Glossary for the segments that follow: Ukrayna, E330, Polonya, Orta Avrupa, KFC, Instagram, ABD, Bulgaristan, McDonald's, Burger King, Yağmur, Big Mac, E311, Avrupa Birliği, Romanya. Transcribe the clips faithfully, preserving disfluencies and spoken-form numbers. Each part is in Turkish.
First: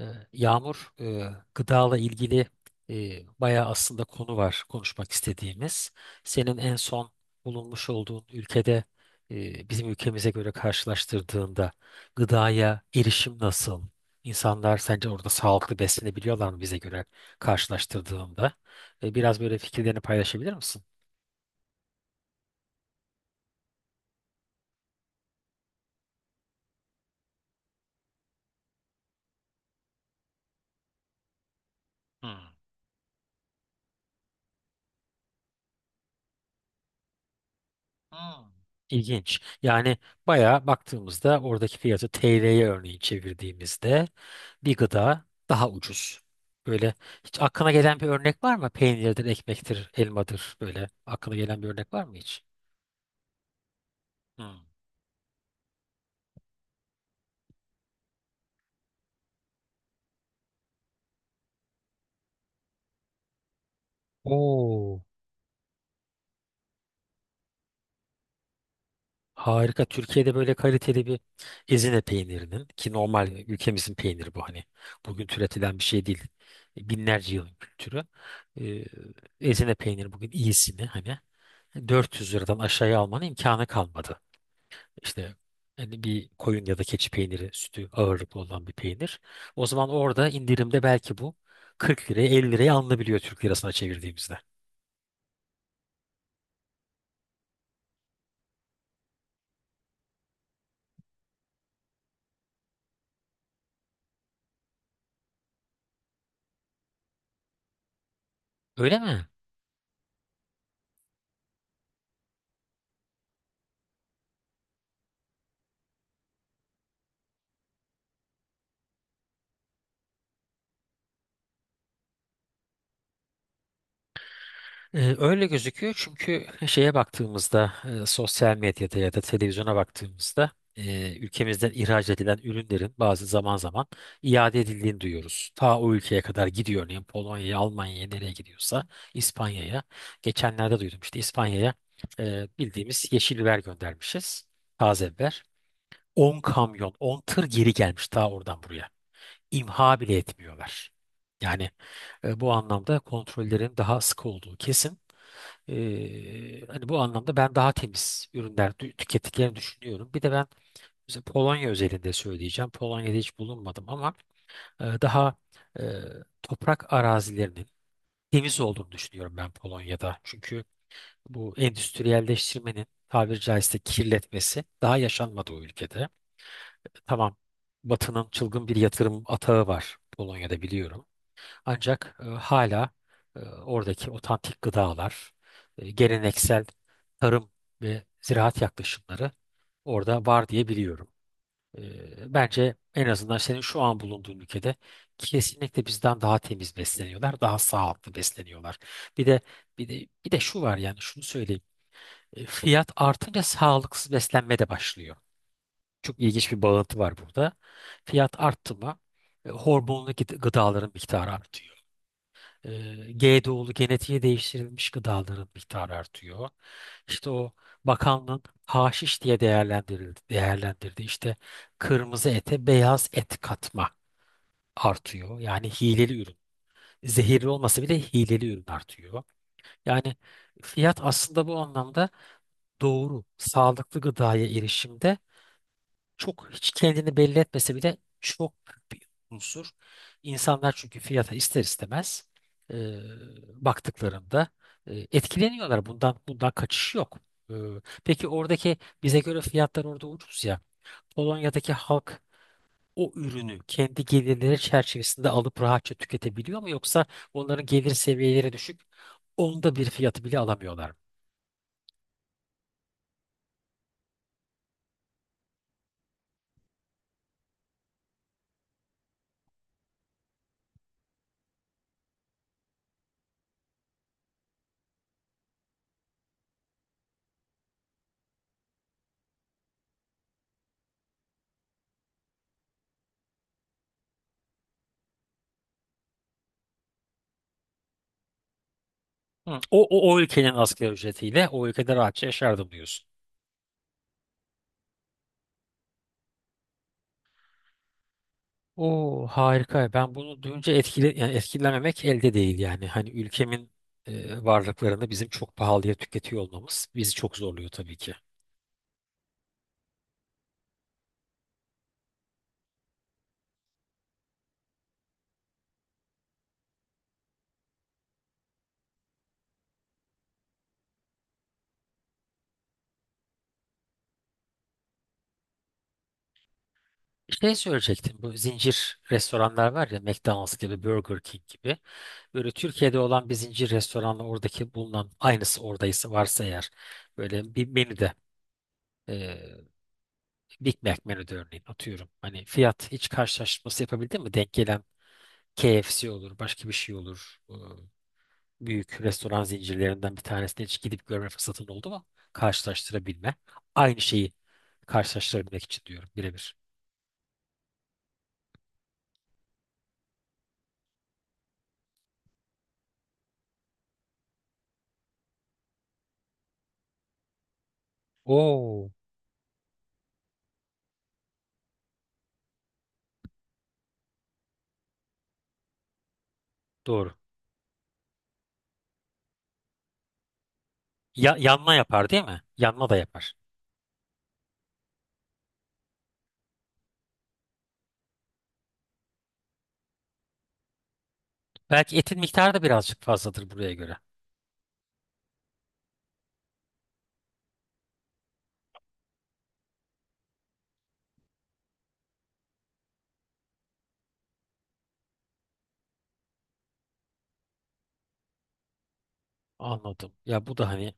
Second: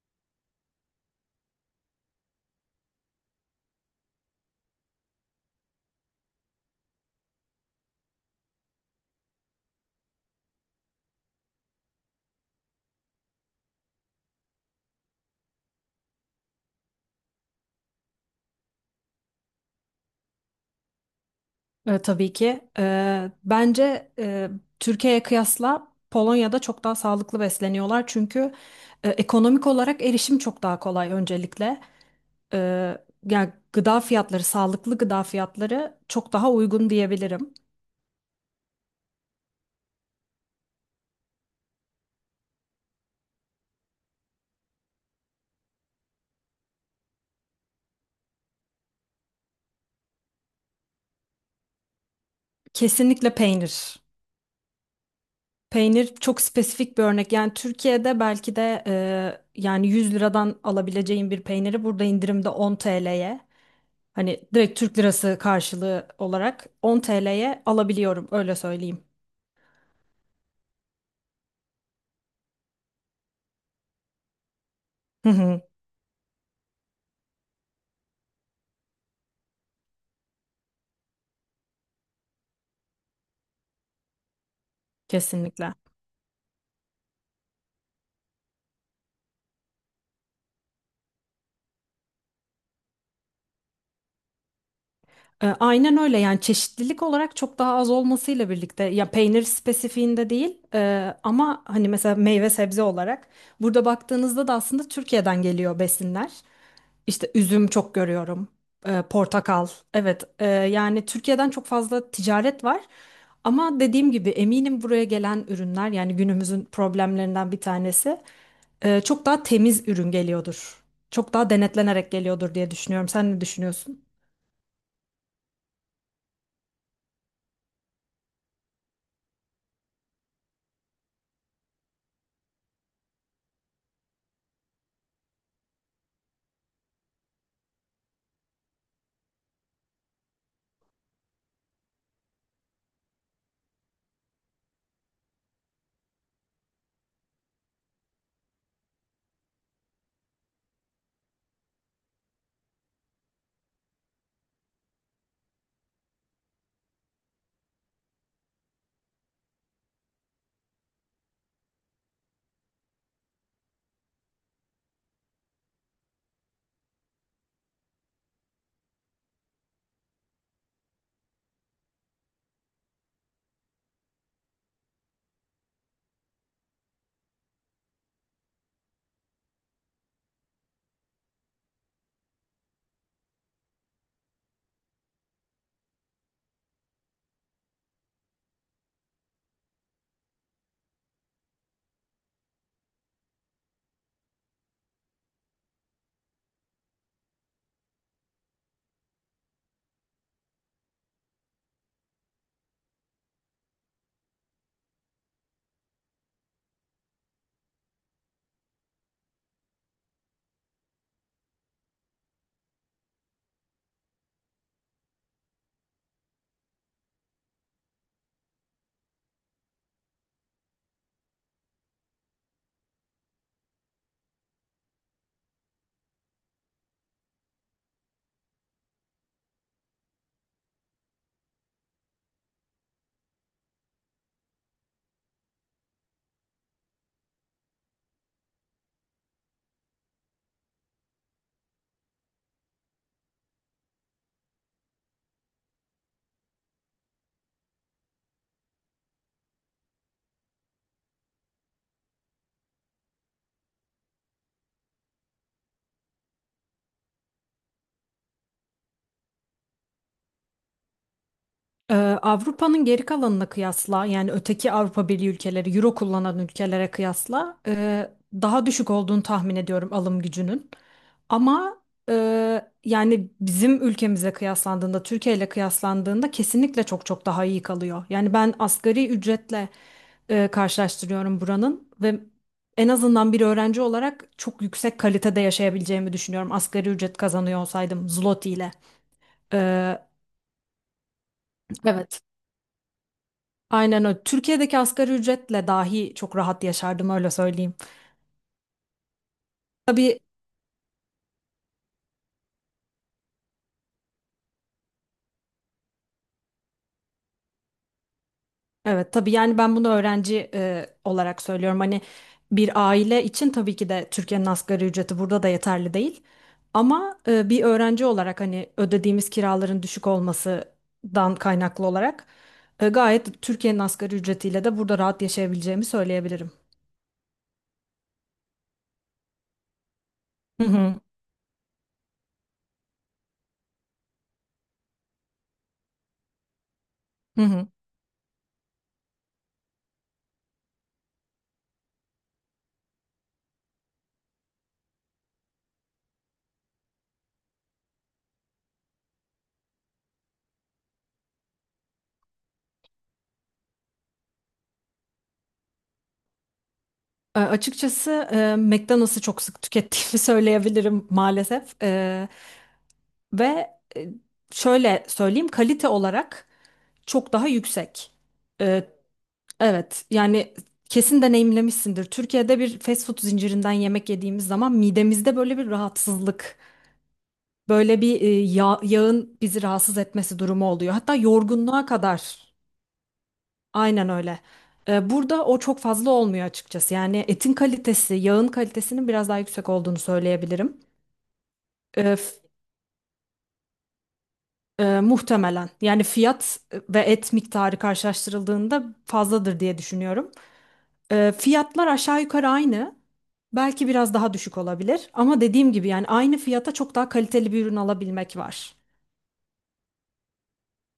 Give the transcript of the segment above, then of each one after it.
Ee, Yağmur, e, gıdala ilgili e, bayağı aslında konu var konuşmak istediğimiz. Senin en son bulunmuş olduğun ülkede e, bizim ülkemize göre karşılaştırdığında gıdaya erişim nasıl? İnsanlar sence orada sağlıklı beslenebiliyorlar mı bize göre karşılaştırdığında? E, biraz böyle fikirlerini paylaşabilir misin? E, tabii ki. E, bence e, Türkiye'ye kıyasla Polonya'da çok daha sağlıklı besleniyorlar. Çünkü e, ekonomik olarak erişim çok daha kolay öncelikle. Hmm. E, Yani gıda fiyatları, sağlıklı gıda fiyatları çok daha uygun diyebilirim. Hmm. İlginç. Yani bayağı baktığımızda oradaki fiyatı T L'ye örneğin çevirdiğimizde bir gıda daha ucuz. Böyle hiç aklına gelen bir örnek var mı? Peynirdir, ekmektir, elmadır, böyle aklına gelen bir örnek var mı hiç? Kesinlikle peynir. Hmm. Peynir çok spesifik bir örnek. Yani Türkiye'de belki de e, yani yüz liradan alabileceğin bir peyniri burada indirimde on T L'ye hani direkt Türk Oo, lirası karşılığı olarak on T L'ye alabiliyorum, öyle söyleyeyim. harika. Türkiye'de böyle kaliteli bir Ezine peynirinin, ki normal ülkemizin peyniri bu hani. Bugün Hı hı. türetilen bir şey değil. Binlerce yılın kültürü. Ee, Ezine peyniri bugün iyisini hani. dört yüz liradan aşağıya almanın imkanı kalmadı. İşte Kesinlikle. hani bir koyun ya da keçi peyniri sütü ağırlıklı olan bir peynir. O zaman orada indirimde belki bu kırk liraya, elli liraya alınabiliyor Türk lirasına çevirdiğimizde. E, aynen öyle, yani çeşitlilik olarak çok daha az olmasıyla birlikte ya peynir spesifiğinde değil, e, ama hani mesela meyve sebze olarak burada baktığınızda da aslında Türkiye'den geliyor besinler. İşte üzüm çok görüyorum. Öyle e, mi? Portakal. Evet, e, yani Türkiye'den çok fazla ticaret var. Ama dediğim gibi eminim buraya gelen ürünler, yani günümüzün problemlerinden bir tanesi, e, çok daha temiz ürün geliyordur. Çok daha denetlenerek geliyordur diye düşünüyorum. Sen ne düşünüyorsun? Ee, Öyle gözüküyor, çünkü şeye baktığımızda, e, sosyal medyada ya da televizyona baktığımızda, e, ülkemizden ihraç edilen ürünlerin bazı zaman zaman iade edildiğini duyuyoruz. Ta o ülkeye kadar gidiyor, örneğin Polonya'ya, Almanya'ya, nereye gidiyorsa İspanya'ya. Geçenlerde duydum işte, İspanya'ya e, bildiğimiz yeşil biber göndermişiz, taze biber. on kamyon, on tır geri gelmiş ta oradan buraya. İmha bile etmiyorlar. Yani e, bu anlamda kontrollerin daha sık olduğu kesin. Ee, hani bu anlamda ben daha temiz ürünler tü- tükettiklerini düşünüyorum. Bir de ben mesela Polonya özelinde söyleyeceğim. Polonya'da hiç bulunmadım ama e, daha e, toprak arazilerinin temiz olduğunu düşünüyorum ben Polonya'da. Çünkü bu endüstriyelleştirmenin tabiri caizse kirletmesi daha yaşanmadı o ülkede. Tamam, Batı'nın çılgın bir yatırım atağı var Polonya'da, biliyorum. Ancak e, hala e, oradaki otantik gıdalar, e, geleneksel tarım ve ziraat yaklaşımları orada var diye biliyorum. E, bence en azından senin şu an bulunduğun ülkede kesinlikle bizden daha temiz besleniyorlar, daha sağlıklı besleniyorlar. Bir de bir de bir de şu var, yani şunu söyleyeyim. E, fiyat artınca sağlıksız beslenme de başlıyor. Çok ilginç bir bağıntı var burada. Fiyat arttı mı e, hormonlu gıd- gıdaların miktarı artıyor. E, G D O'lu, genetiğe değiştirilmiş gıdaların miktarı artıyor. İşte o bakanlığın haşiş diye değerlendirildi, değerlendirdi. İşte kırmızı ete beyaz et katma artıyor. Yani hileli ürün. Zehirli olmasa bile hileli ürün artıyor. Yani fiyat aslında bu anlamda doğru, sağlıklı gıdaya erişimde, çok hiç kendini belli etmese bile çok büyük bir unsur. İnsanlar çünkü fiyata ister istemez e, baktıklarında e, etkileniyorlar. Bundan bundan kaçış yok. E, peki oradaki bize göre fiyatlar orada ucuz ya. Polonya'daki halk o ürünü kendi gelirleri çerçevesinde alıp rahatça tüketebiliyor mu, yoksa onların gelir seviyeleri düşük, onda bir fiyatı bile alamıyorlar mı? Ee, Avrupa'nın geri kalanına kıyasla yani öteki Avrupa Birliği ülkeleri, Euro kullanan ülkelere kıyasla e, daha düşük olduğunu tahmin ediyorum alım gücünün. Ama e, yani bizim ülkemize kıyaslandığında, Türkiye ile kıyaslandığında kesinlikle çok çok daha iyi kalıyor. Yani ben asgari ücretle e, karşılaştırıyorum buranın ve en azından bir öğrenci olarak çok yüksek kalitede yaşayabileceğimi düşünüyorum. Asgari ücret kazanıyor olsaydım zloty ile. Hı. O, Ee, o, o ülkenin asgari ücretiyle o ülkede Evet. rahatça yaşardım diyorsun. Aynen öyle. Türkiye'deki asgari ücretle dahi çok rahat yaşardım, öyle söyleyeyim. O harika. Ben Tabii, bunu duyunca etkile, yani etkilenmemek elde değil yani. Hani ülkemin e, varlıklarını bizim çok pahalıya tüketiyor olmamız bizi çok zorluyor tabii ki. evet, tabii yani ben bunu öğrenci e, olarak söylüyorum. Hani bir aile için tabii ki de Türkiye'nin asgari ücreti burada da yeterli değil. Ama e, bir öğrenci olarak hani ödediğimiz kiraların düşük olmasından kaynaklı olarak e, gayet Türkiye'nin asgari ücretiyle de burada rahat yaşayabileceğimi söyleyebilirim. Şey söyleyecektim, bu zincir restoranlar var ya, McDonald's Hı gibi, hı. Burger King gibi, böyle Türkiye'de olan bir zincir restoranla oradaki bulunan aynısı, oradaysa, varsa eğer, Hı böyle hı. bir menüde e, Big Mac menüde örneğin, atıyorum, hani fiyat hiç karşılaştırması yapabildin mi denk gelen? K F C olur, başka bir şey olur, e, büyük restoran zincirlerinden bir tanesine hiç gidip görme fırsatın oldu mu karşılaştırabilme, aynı şeyi karşılaştırabilmek için diyorum, birebir. E, açıkçası e, McDonald's'ı çok sık tükettiğimi söyleyebilirim maalesef. Ve e, şöyle söyleyeyim, kalite olarak çok daha yüksek. E, Oo, evet, yani kesin deneyimlemişsindir. Türkiye'de bir fast food zincirinden yemek yediğimiz zaman midemizde böyle bir rahatsızlık, doğru. böyle bir e, yağ- yağın bizi rahatsız etmesi durumu oluyor. Hatta Ya, yanma yorgunluğa yapar değil mi? kadar. Yanma da yapar. Aynen öyle. E, burada o çok fazla olmuyor açıkçası. Yani etin kalitesi, yağın kalitesinin biraz daha yüksek olduğunu söyleyebilirim. Belki etin miktarı da birazcık fazladır buraya göre. Ee, muhtemelen. Yani fiyat e, ve et miktarı karşılaştırıldığında fazladır diye düşünüyorum. Ee, fiyatlar aşağı yukarı aynı. Belki biraz daha düşük olabilir. Ama dediğim gibi yani aynı fiyata çok daha kaliteli bir ürün alabilmek var. Anladım. Ya bu da hani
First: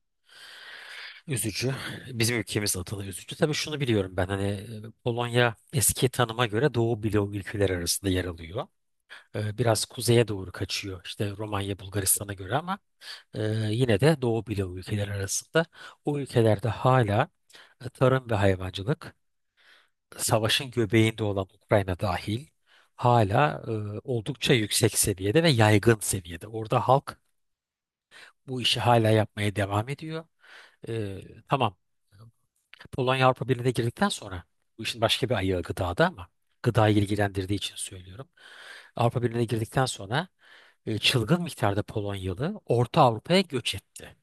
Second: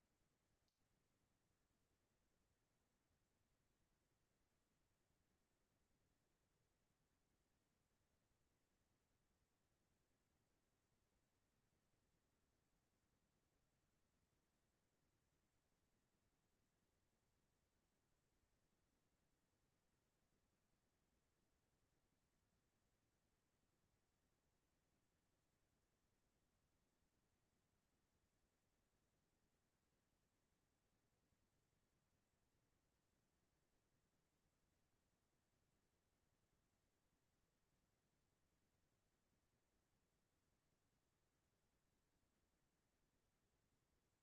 üzücü. Bizim ülkemiz adına üzücü. Tabii şunu biliyorum ben, hani e, Polonya eski tanıma göre Doğu bloğu ülkeler arasında yer alıyor. E, Biraz kuzeye doğru kaçıyor işte Romanya, Bulgaristan'a göre, ama e, yine de Doğu bloğu ülkeler arasında. O ülkelerde hala e, tarım ve hayvancılık, savaşın göbeğinde olan Ukrayna dahil, hala e, oldukça yüksek seviyede ve yaygın seviyede. Orada halk bu işi hala yapmaya devam ediyor. E, tamam. Polonya Avrupa Birliği'ne girdikten sonra, bu işin başka bir ayağı gıdada ama gıdayı ilgilendirdiği için söylüyorum. Avrupa Birliği'ne girdikten sonra e, çılgın miktarda Polonyalı Orta Avrupa'ya göç etti.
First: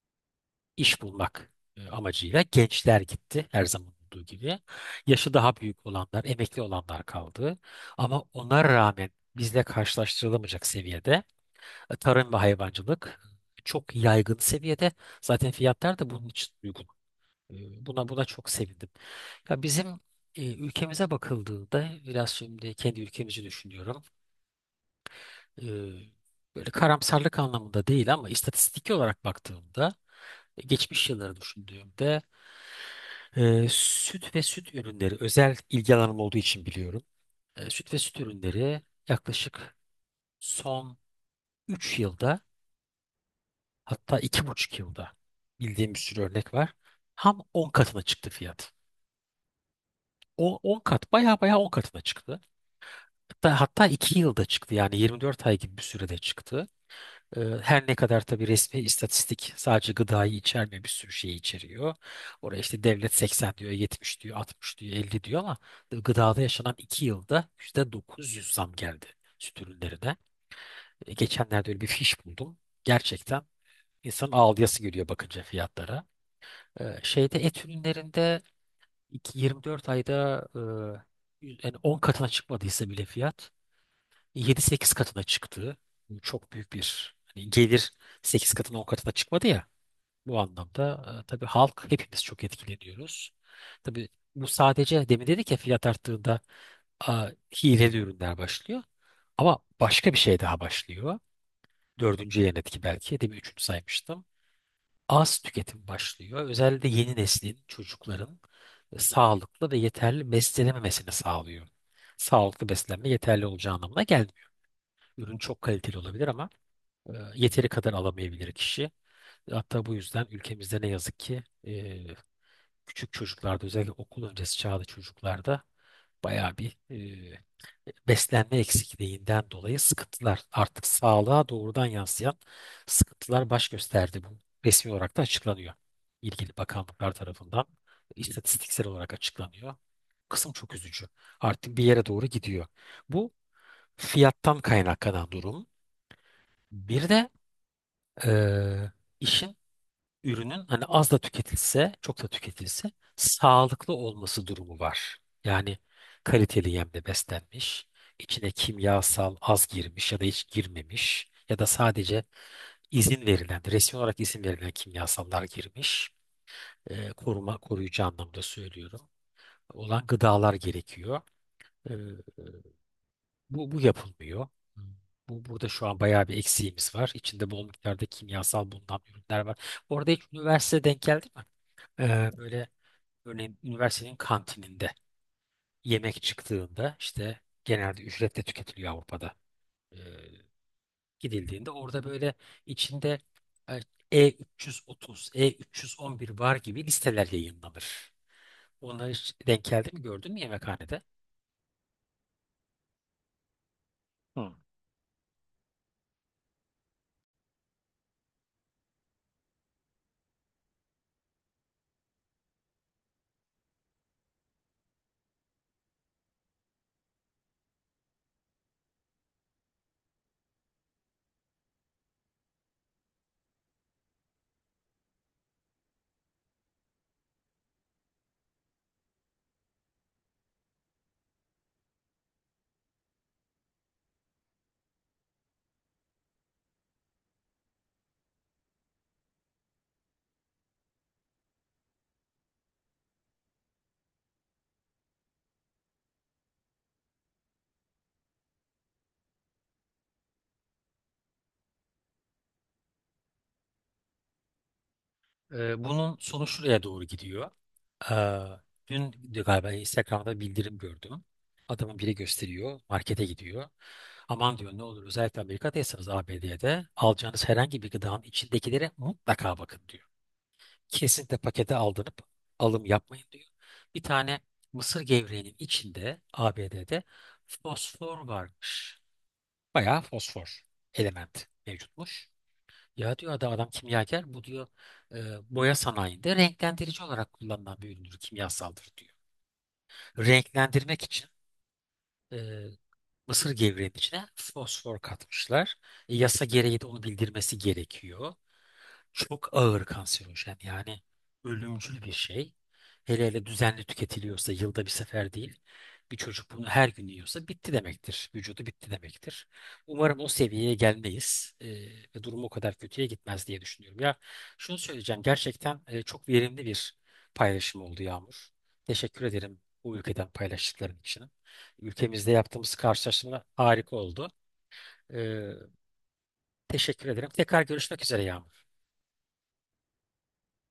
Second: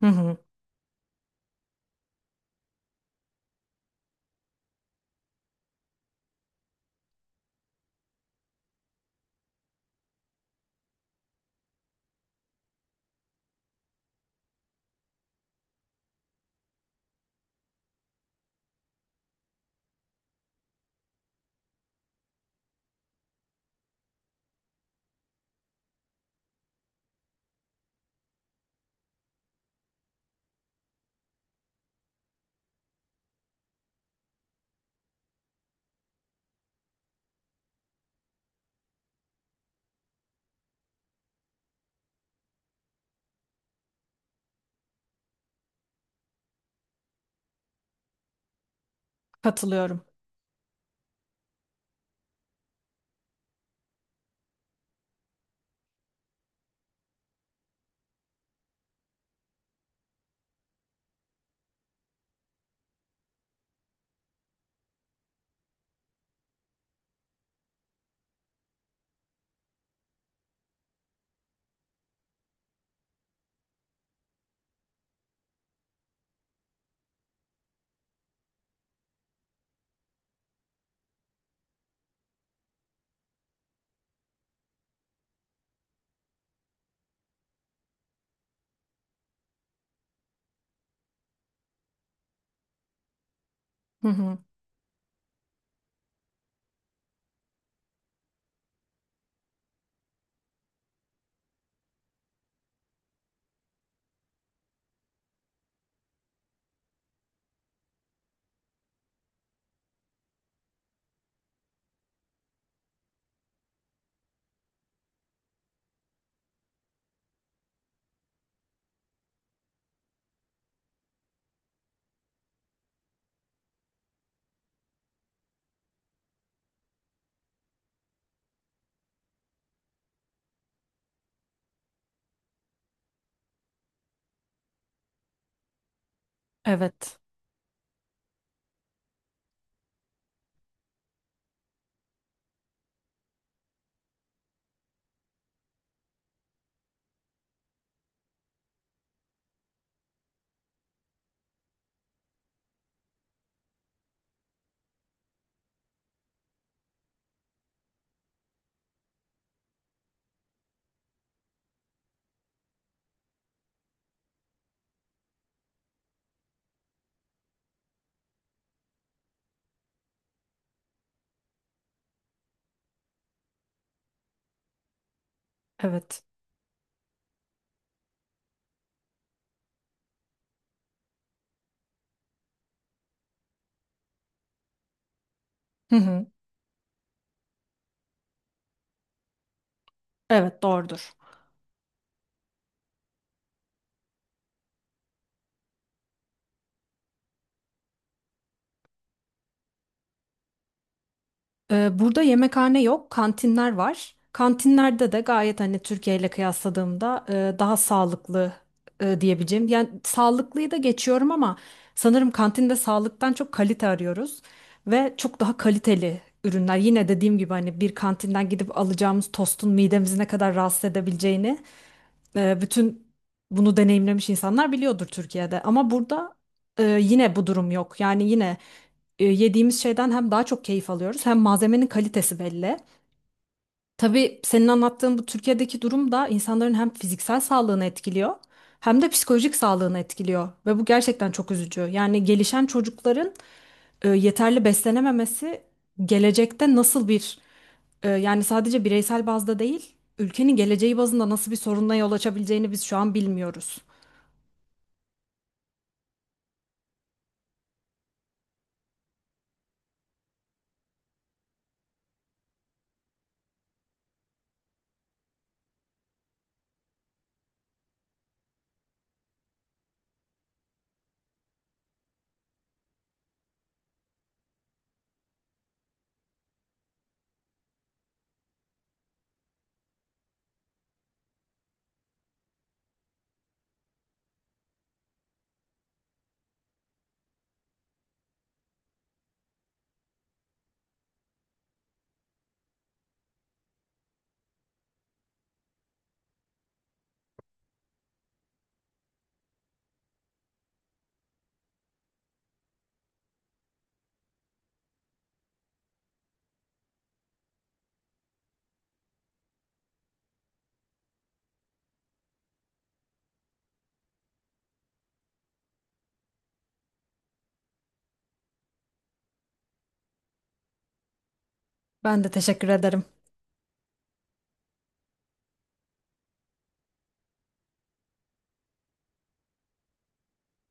Hı hı. İş bulmak e, amacıyla gençler gitti, her zaman olduğu gibi. Yaşı daha büyük olanlar, emekli olanlar kaldı. Ama ona rağmen bizle karşılaştırılamayacak seviyede e, tarım ve hayvancılık çok yaygın seviyede. Zaten fiyatlar da bunun için uygun. E, Buna buna çok sevindim. Ya bizim e, ülkemize bakıldığında, biraz şimdi kendi ülkemizi düşünüyorum. E, Böyle karamsarlık anlamında değil ama istatistik olarak baktığımda, e, geçmiş yılları düşündüğümde, Ee, süt ve süt ürünleri özel ilgi alanım olduğu için biliyorum. Ee, süt ve süt ürünleri yaklaşık son üç yılda, hatta iki buçuk yılda, bildiğim bir sürü örnek var. Ham on katına çıktı fiyat. Katılıyorum. O on kat, baya baya on katına çıktı. Hatta, hatta iki yılda çıktı yani, yirmi dört ay gibi bir sürede çıktı. Ee, Her ne kadar tabii resmi istatistik sadece gıdayı içermiyor, bir sürü şeyi içeriyor. Oraya işte devlet seksen diyor, yetmiş diyor, altmış diyor, elli diyor, ama gıdada yaşanan iki yılda yüzde dokuz yüz zam geldi süt ürünlerine. E, Geçenlerde öyle bir fiş buldum. Gerçekten insanın ağlayası geliyor bakınca fiyatlara. Ee, Şeyde, et ürünlerinde, iki- yirmi dört ayda e, yüz- yani on katına çıkmadıysa bile fiyat, yedi sekiz katına çıktı. Bu çok büyük bir, hani gelir sekiz katına, on katına çıkmadı ya. Bu anlamda e, tabii halk, hepimiz çok etkileniyoruz. Tabii Hı hı. bu sadece, demin dedik ya, fiyat arttığında e, hileli ürünler başlıyor. Ama başka bir şey daha başlıyor. Dördüncü yan etki belki. Demin üçüncü saymıştım. Az tüketim başlıyor. Özellikle yeni neslin, çocukların e, sağlıklı ve yeterli beslenememesini sağlıyor. Sağlıklı beslenme yeterli olacağı anlamına gelmiyor. Ürün çok kaliteli olabilir ama e, yeteri kadar alamayabilir kişi. Hatta bu yüzden ülkemizde ne yazık ki e, küçük çocuklarda, özellikle okul öncesi çağda çocuklarda, bayağı bir e, beslenme eksikliğinden dolayı sıkıntılar, artık sağlığa doğrudan yansıyan sıkıntılar baş gösterdi. Bu resmi olarak da açıklanıyor. İlgili bakanlıklar Evet. tarafından istatistiksel olarak açıklanıyor. Kısım çok üzücü. Artık bir yere doğru gidiyor. Bu fiyattan kaynaklanan durum. Bir de e, işin, ürünün, hani az da tüketilse, çok da tüketilse sağlıklı olması durumu var. Yani kaliteli yemle beslenmiş, içine kimyasal az girmiş ya da hiç girmemiş ya da sadece izin verilen, resmi olarak izin verilen kimyasallar girmiş. Ee, koruma, koruyucu anlamda söylüyorum. Olan gıdalar gerekiyor. Ee, bu, bu yapılmıyor. Hmm. Bu, burada şu an Evet. bayağı bir eksiğimiz var. İçinde bol miktarda kimyasal bulunan ürünler var. Orada hiç üniversite denk geldi mi? Ee, böyle, örneğin üniversitenin kantininde Hı yemek hı. çıktığında, işte genelde ücretle tüketiliyor Avrupa'da. Ee, Evet, doğrudur. Gidildiğinde orada böyle içinde e, E330, E üç yüz on bir var gibi listeler yayınlanır. Onları hiç denk geldi mi, gördün mü yemekhanede? Ee, Burada yemekhane yok, kantinler var. Hı. Kantinlerde de gayet, hani Türkiye ile kıyasladığımda e, daha sağlıklı, e, diyebileceğim. Yani sağlıklıyı da geçiyorum ama sanırım kantinde sağlıktan çok kalite arıyoruz ve çok daha kaliteli ürünler. Yine dediğim gibi hani bir kantinden gidip alacağımız tostun midemizi ne kadar rahatsız edebileceğini, e, bütün bunu deneyimlemiş insanlar biliyordur Türkiye'de. Ama burada e, yine bu durum yok. Yani yine e, yediğimiz şeyden hem daha çok keyif alıyoruz hem malzemenin kalitesi belli. Tabii senin anlattığın bu Türkiye'deki durum da insanların hem fiziksel sağlığını etkiliyor hem de psikolojik sağlığını etkiliyor ve bu gerçekten çok üzücü. Yani gelişen çocukların e, yeterli beslenememesi gelecekte nasıl bir, e, yani sadece bireysel bazda değil ülkenin geleceği bazında nasıl bir sorunla yol açabileceğini biz şu an bilmiyoruz. Ee, bunun sonu şuraya doğru gidiyor. Ee, Dün galiba Instagram'da bildirim gördüm. Adamın biri gösteriyor, markete gidiyor. Aman diyor, ne olur özellikle Amerika'daysanız, A B D'de de alacağınız herhangi bir gıdanın içindekilere mutlaka bakın diyor. Kesinlikle pakete aldanıp alım yapmayın diyor. Bir tane mısır gevreğinin içinde A B D'de fosfor varmış. Bayağı fosfor element mevcutmuş. Ya diyor adam, adam kimyager bu diyor, e, boya sanayinde renklendirici olarak kullanılan bir üründür, kimyasaldır diyor. Renklendirmek için e, mısır gevreğine fosfor katmışlar. E, yasa gereği de onu bildirmesi gerekiyor. Çok ağır kanserojen, yani ölümcül bir şey. Hele hele düzenli tüketiliyorsa, yılda bir sefer değil. Bir çocuk bunu her gün yiyorsa bitti demektir. Vücudu bitti demektir. Umarım o seviyeye gelmeyiz e, ve durum o kadar kötüye gitmez diye düşünüyorum. Ya şunu söyleyeceğim, gerçekten e, çok verimli bir paylaşım oldu Yağmur. Teşekkür ederim bu ülkeden paylaştıkların için. Ben Ülkemizde de teşekkür yaptığımız ederim. karşılaşma harika oldu. Ee, teşekkür ederim. Tekrar görüşmek üzere Yağmur.